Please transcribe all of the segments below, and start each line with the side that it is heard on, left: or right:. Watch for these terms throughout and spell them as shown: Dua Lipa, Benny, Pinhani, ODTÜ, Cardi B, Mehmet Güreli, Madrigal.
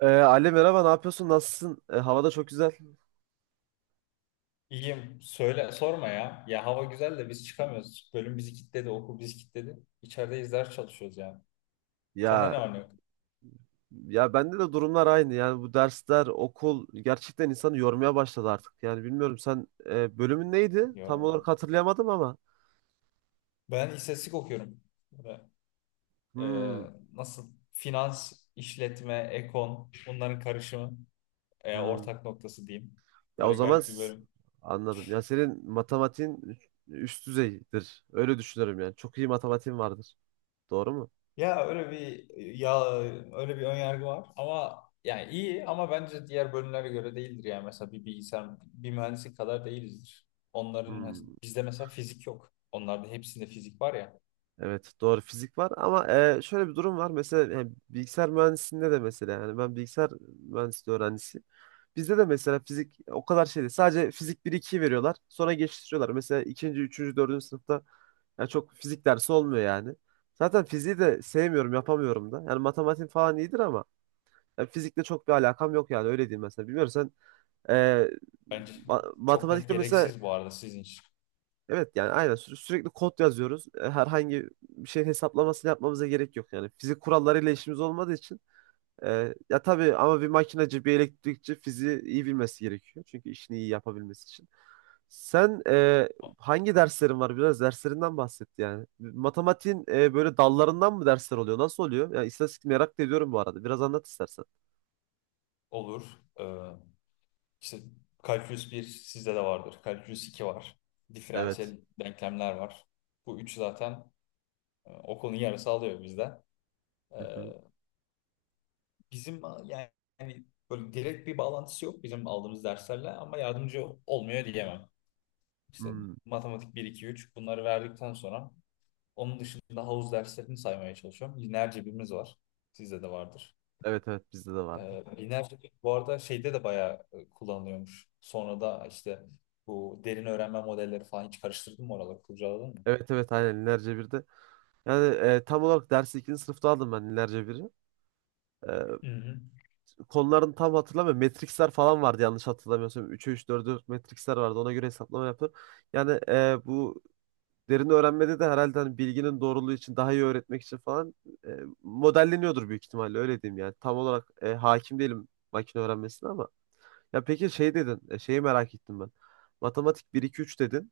right: Ali merhaba, ne yapıyorsun, nasılsın? Havada çok güzel.
left: İyiyim. Söyle, sorma ya. Ya hava güzel de biz çıkamıyoruz. Bölüm bizi kilitledi, okul bizi kilitledi. İçerideyiz, ders çalışıyoruz yani. Sende
right: Ya,
left: ne var ne yok?
right: ya bende de durumlar aynı yani, bu dersler, okul gerçekten insanı yormaya başladı artık. Yani bilmiyorum, sen bölümün neydi tam
left: Yok.
right: olarak, hatırlayamadım ama
left: Ben istatistik okuyorum. Böyle, e,
right: hmm,
left: nasıl? Finans, işletme, ekon bunların karışımı.
right: hmm.
left: Ortak noktası diyeyim.
right: Ya o
left: Öyle
right: zaman
left: garip bir bölüm.
right: anladım. Ya senin matematiğin üst düzeydir, öyle düşünüyorum. Yani çok iyi matematiğin vardır, doğru mu?
left: Ya öyle bir ya öyle bir ön yargı var ama yani iyi ama bence diğer bölümlere göre değildir yani mesela bir bilgisayar bir mühendislik kadar değilizdir.
right: Hmm.
left: Bizde mesela fizik yok. Onlarda hepsinde fizik var ya.
right: Evet doğru, fizik var ama şöyle bir durum var. Mesela yani bilgisayar mühendisliğinde de, mesela yani ben bilgisayar mühendisliği öğrencisiyim. Bizde de mesela fizik o kadar şey değil. Sadece fizik bir 2'yi veriyorlar. Sonra geçiştiriyorlar. Mesela ikinci, üçüncü, dördüncü sınıfta yani çok fizik dersi olmuyor yani. Zaten fiziği de sevmiyorum, yapamıyorum da. Yani matematik falan iyidir ama yani fizikle çok bir alakam yok yani, öyle diyeyim mesela. Bilmiyorum sen e,
left: Bence çok net
right: matematikte mesela
left: gereksiz bu arada sizin için.
right: evet yani aynen sürekli kod yazıyoruz. Herhangi bir şeyin hesaplamasını yapmamıza gerek yok yani. Fizik kurallarıyla işimiz olmadığı için ya tabii ama bir makinacı, bir elektrikçi fiziği iyi bilmesi gerekiyor. Çünkü işini iyi yapabilmesi için. Sen hangi derslerin var? Biraz derslerinden bahset yani. Matematiğin böyle dallarından mı dersler oluyor? Nasıl oluyor? Yani istatistik merak da ediyorum bu arada. Biraz anlat istersen.
left: Olur. Ee, işte kalkülüs 1 sizde de vardır. Kalkülüs 2 var.
right: Evet.
left: Diferansiyel denklemler var. Bu üç zaten okulun yarısı alıyor bizde. Ee,
right: Hı hı.
left: bizim yani böyle direkt bir bağlantısı yok bizim aldığımız derslerle ama yardımcı olmuyor diyemem. İşte
right: Hmm.
left: matematik 1, 2, 3 bunları verdikten sonra onun dışında havuz derslerini saymaya çalışıyorum. Lineer cebimiz var. Sizde de vardır.
right: Evet evet bizde de vardı.
left: Lineer cebir bu arada şeyde de bayağı kullanılıyormuş. Sonra da işte bu derin öğrenme modelleri falan hiç karıştırdın mı oraları kurcaladın mı?
right: Evet evet aynen lineer cebirde. Yani tam olarak dersi ikinci sınıfta aldım ben ilerce biri. E,
left: Hı hı.
right: Konularını tam hatırlamıyorum. Matrixler falan vardı yanlış hatırlamıyorsam. 3'e üç, 4'e 4 matrixler vardı. Ona göre hesaplama yaptım. Yani bu derin öğrenmede de herhalde hani bilginin doğruluğu için, daha iyi öğretmek için falan e, modelleniyordur büyük ihtimalle, öyle diyeyim yani. Tam olarak hakim değilim makine öğrenmesine ama. Ya peki şey dedin, şeyi merak ettim ben. Matematik bir 2 3 dedin.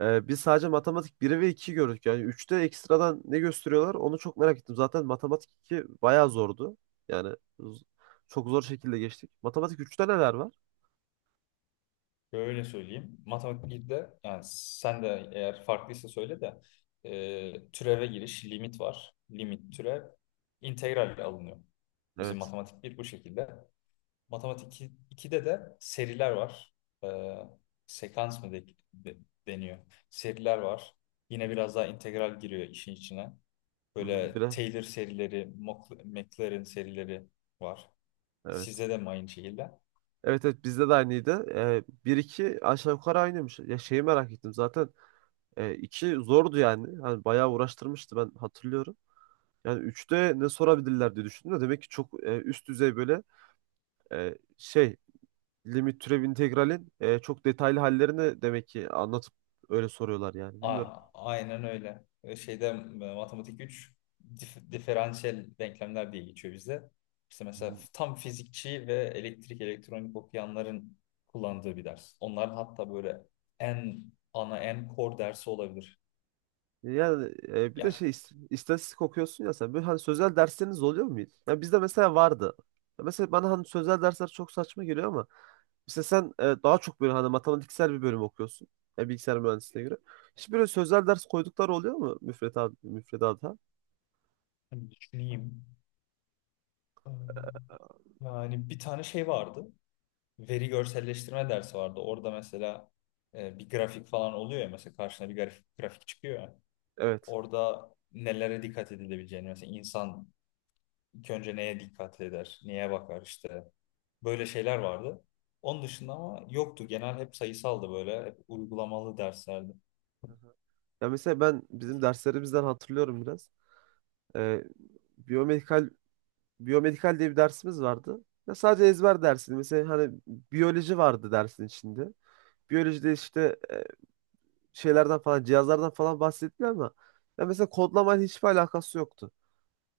right: Biz sadece matematik 1 ve 2 gördük. Yani üçte ekstradan ne gösteriyorlar onu çok merak ettim. Zaten matematik 2 bayağı zordu. Yani çok zor şekilde geçtik. Matematik üçte neler var?
left: Böyle söyleyeyim. Matematik birde yani sen de eğer farklıysa söyle de türeve giriş limit var. Limit türev integralle alınıyor. Bizim
right: Evet.
left: matematik bir bu şekilde. Matematik 2 2'de de seriler var. E, Sekans mı de- deniyor? Seriler var. Yine biraz daha integral giriyor işin içine.
right: Hı-hı.
left: Böyle
right: Bire.
left: Taylor serileri, McLaren serileri var.
right: Evet.
left: Sizde de mi aynı şekilde?
right: Evet evet bizde de aynıydı. 1-2 aşağı yukarı aynıymış. Ya şeyi merak ettim zaten. 2 zordu yani. Hani bayağı uğraştırmıştı, ben hatırlıyorum. Yani üçte ne sorabilirler diye düşündüm de, demek ki çok üst düzey böyle şey limit, türev, integralin çok detaylı hallerini demek ki anlatıp öyle soruyorlar yani. Bilmiyorum.
left: Aynen öyle. Şeyde, matematik 3 diferansiyel denklemler diye geçiyor bize. İşte
right: Hı
left: mesela
right: hı.
left: tam fizikçi ve elektrik elektronik okuyanların kullandığı bir ders. Onların hatta böyle en ana en core dersi olabilir.
right: Yani bir de
left: Ger
right: şey istatistik okuyorsun ya sen. Böyle hani sözel dersleriniz oluyor mu hiç? Ya bizde mesela vardı. Ya mesela bana hani sözel dersler çok saçma geliyor ama mesela sen daha çok böyle hani matematiksel bir bölüm okuyorsun. Ya bilgisayar mühendisliğine göre. Hiç böyle sözel ders koydukları oluyor mu müfredat müfredata?
left: Hani düşüneyim. Ee, Yani bir tane şey vardı. Veri görselleştirme dersi vardı. Orada mesela bir grafik falan oluyor ya mesela karşına bir grafik çıkıyor ya.
right: Evet.
left: Orada nelere dikkat edilebileceğini mesela insan İlk önce neye dikkat eder, neye bakar işte. Böyle şeyler vardı. Onun dışında ama yoktu. Genel hep sayısaldı böyle. Hep uygulamalı derslerdi.
right: Ya mesela ben bizim derslerimizden hatırlıyorum biraz. Ee, biyomedikal biyomedikal diye bir dersimiz vardı. Ya sadece ezber dersiydi. Mesela hani biyoloji vardı dersin içinde. Biyolojide işte şeylerden falan, cihazlardan falan bahsettiler ama ya mesela kodlamayla hiçbir alakası yoktu.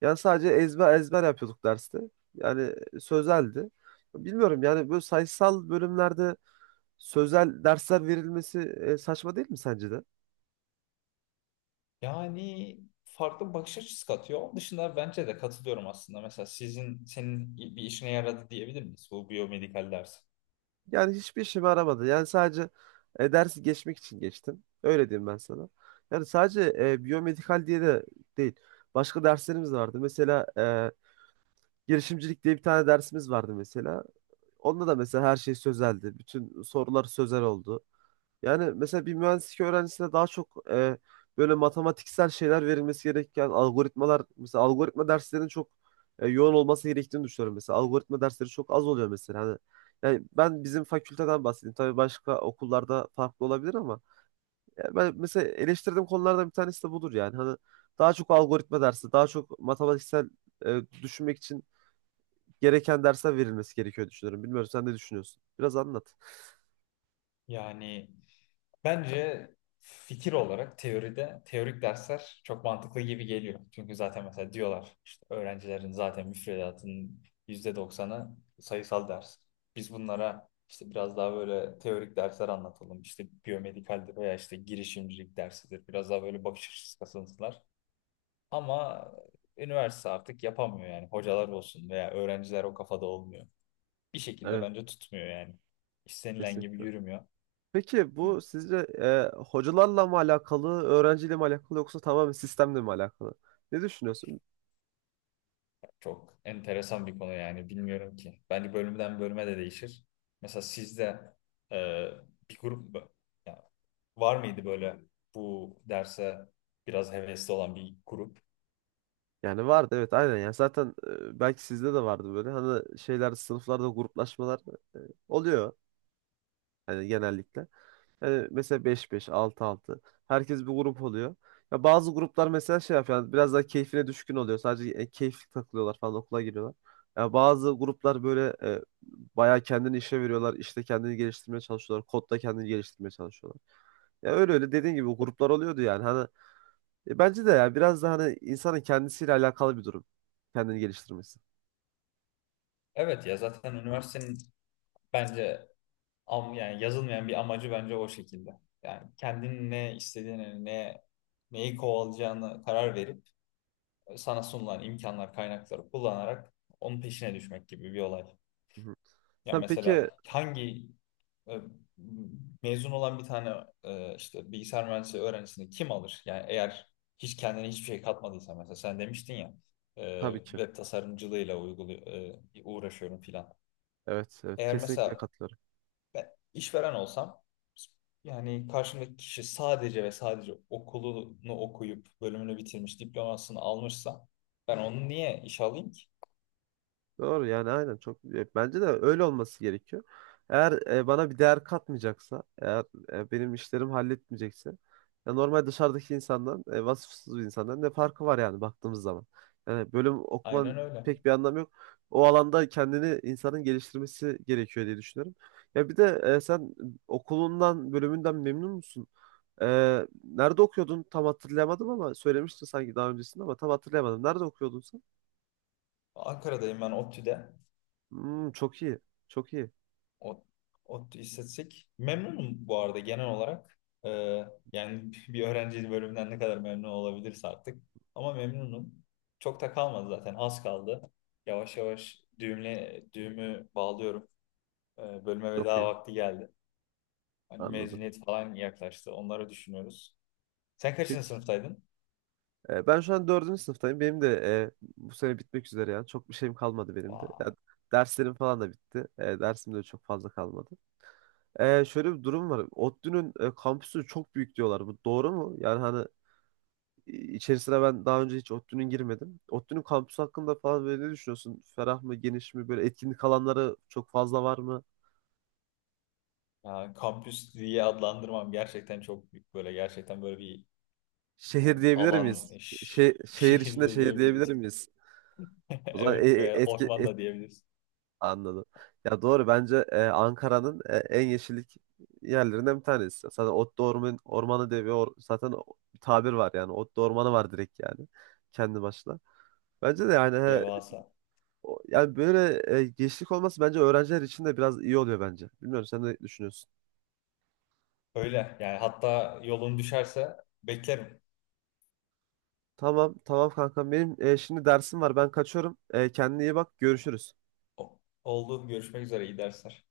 right: Yani sadece ezber ezber yapıyorduk derste. Yani sözeldi. Bilmiyorum yani böyle sayısal bölümlerde sözel dersler verilmesi saçma değil mi sence de?
left: Yani farklı bir bakış açısı katıyor. Onun dışında bence de katılıyorum aslında. Mesela senin bir işine yaradı diyebilir miyiz bu biyomedikal ders?
right: Yani hiçbir işime yaramadı. Yani sadece dersi geçmek için geçtim. Öyle diyeyim ben sana. Yani sadece biyomedikal diye de değil. Başka derslerimiz vardı. Mesela girişimcilik diye bir tane dersimiz vardı mesela. Onda da mesela her şey sözeldi. Bütün sorular sözel oldu. Yani mesela bir mühendislik öğrencisine daha çok böyle matematiksel şeyler verilmesi gereken, algoritmalar mesela, algoritma derslerinin çok yoğun olması gerektiğini düşünüyorum mesela. Algoritma dersleri çok az oluyor mesela. Hani yani ben bizim fakülteden bahsedeyim. Tabii başka okullarda farklı olabilir ama ya ben mesela eleştirdiğim konulardan bir tanesi de budur yani. Hani daha çok algoritma dersi, daha çok matematiksel düşünmek için gereken dersler verilmesi gerekiyor düşünüyorum. Bilmiyorum sen ne düşünüyorsun? Biraz anlat.
left: Yani bence fikir olarak teoride teorik dersler çok mantıklı gibi geliyor. Çünkü zaten mesela diyorlar işte öğrencilerin zaten müfredatının yüzde doksanı sayısal ders. Biz bunlara işte biraz daha böyle teorik dersler anlatalım. İşte biyomedikaldir veya işte girişimcilik dersidir. Biraz daha böyle bakış açısı kasınsınlar. Ama üniversite artık yapamıyor yani. Hocalar olsun veya öğrenciler o kafada olmuyor. Bir şekilde
right: Evet,
left: bence tutmuyor yani. İstenilen gibi
right: kesinlikle.
left: yürümüyor.
right: Peki bu sizce hocalarla mı alakalı, öğrenciyle mi alakalı, yoksa tamamen sistemle mi alakalı? Ne düşünüyorsun?
left: Çok enteresan bir konu yani bilmiyorum ki. Bence bölümden bölüme de değişir. Mesela sizde e, bir grup mu- ya var mıydı böyle bu derse biraz hevesli olan bir grup?
right: Yani vardı evet, aynen. Yani zaten belki sizde de vardı böyle hani şeyler, sınıflarda gruplaşmalar e, oluyor hani genellikle. Yani mesela beş beş, altı altı, herkes bir grup oluyor. Ya bazı gruplar mesela şey yapıyor yani, biraz daha keyfine düşkün oluyor, sadece keyifli takılıyorlar falan, okula giriyorlar. Ya bazı gruplar böyle bayağı kendini işe veriyorlar. İşte kendini geliştirmeye çalışıyorlar. Kodda kendini geliştirmeye çalışıyorlar. Ya öyle öyle dediğin gibi gruplar oluyordu yani. Hani bence de ya, biraz da hani insanın kendisiyle alakalı bir durum. Kendini geliştirmesi.
left: Evet ya zaten üniversitenin bence yani yazılmayan bir amacı bence o şekilde. Yani kendinin ne istediğini, neyi kovalayacağını karar verip sana sunulan imkanlar, kaynakları kullanarak onun peşine düşmek gibi bir olay.
right: Hı hı.
left: Ya
right: Sen peki
left: mesela hangi e, mezun olan bir tane işte bilgisayar mühendisliği öğrencisini kim alır? Yani eğer hiç kendine hiçbir şey katmadıysa mesela sen demiştin ya
right: tabii ki.
left: web tasarımcılığıyla uygulu uğraşıyorum filan.
right: Evet, evet
left: Eğer
right: kesinlikle
left: mesela
right: katılıyorum.
left: ben işveren olsam yani karşımdaki kişi sadece ve sadece okulunu okuyup bölümünü bitirmiş diplomasını almışsa ben onu niye işe alayım ki?
right: Doğru yani, aynen. Çok bence de öyle olması gerekiyor. Eğer bana bir değer katmayacaksa, eğer benim işlerimi halletmeyecekse, ya normal dışarıdaki insandan, vasıfsız bir insandan ne farkı var yani baktığımız zaman. Yani bölüm okuman
left: Aynen öyle.
right: pek bir anlamı yok. O alanda kendini insanın geliştirmesi gerekiyor diye düşünüyorum. Ya bir de sen okulundan, bölümünden memnun musun? E, Nerede okuyordun? Tam hatırlayamadım ama söylemiştin sanki daha öncesinde, ama tam hatırlayamadım. Nerede okuyordun sen?
left: Ankara'dayım ben ODTÜ'de.
right: Hmm, çok iyi. Çok iyi.
left: O, ODTÜ İstatistik. Memnunum bu arada genel olarak. Ee, Yani bir öğrenci bölümünden ne kadar memnun olabilirse artık. Ama memnunum. Çok da kalmadı zaten. Az kaldı. Yavaş yavaş düğümü bağlıyorum. Bölüme
right: Çok
left: veda
right: iyi.
left: vakti geldi. Hani
right: Anladım.
left: mezuniyet falan yaklaştı. Onları düşünüyoruz. Sen kaçıncı
right: Peki.
left: sınıftaydın?
right: E, ben şu an dördüncü sınıftayım. Benim de bu sene bitmek üzere yani. Çok bir şeyim kalmadı benim de.
left: Vay.
right: Yani derslerim falan da bitti. Dersim de çok fazla kalmadı. Şöyle bir durum var. ODTÜ'nün kampüsü çok büyük diyorlar. Bu doğru mu? Yani hani içerisine ben daha önce hiç ODTÜ'nün girmedim. ODTÜ'nün kampüsü hakkında falan böyle ne düşünüyorsun? Ferah mı, geniş mi? Böyle etkinlik alanları çok fazla var mı?
left: Yani kampüs diye adlandırmam, gerçekten çok büyük. Böyle gerçekten böyle bir
right: Şehir
left: yani
right: diyebilir
left: alan,
right: miyiz? Şey, şehir içinde
left: şehirde
right: şehir diyebilir
left: diyebiliriz.
right: miyiz? O zaman
left: Evet ve
right: etki,
left: orman da diyebiliriz.
right: anladım. Ya doğru, bence Ankara'nın en yeşillik yerlerinden bir tanesi. Zaten Otlu Orman, Ormanı diye zaten bir tabir var yani. Otlu Ormanı var direkt yani, kendi başına. Bence de yani he,
left: Devasa.
right: yani böyle yeşillik olması bence öğrenciler için de biraz iyi oluyor bence. Bilmiyorum sen ne düşünüyorsun?
left: Öyle yani, hatta yolun düşerse beklerim.
right: Tamam tamam kankam benim, şimdi dersim var, ben kaçıyorum. Kendine iyi bak, görüşürüz.
left: Oldu, görüşmek üzere, iyi dersler.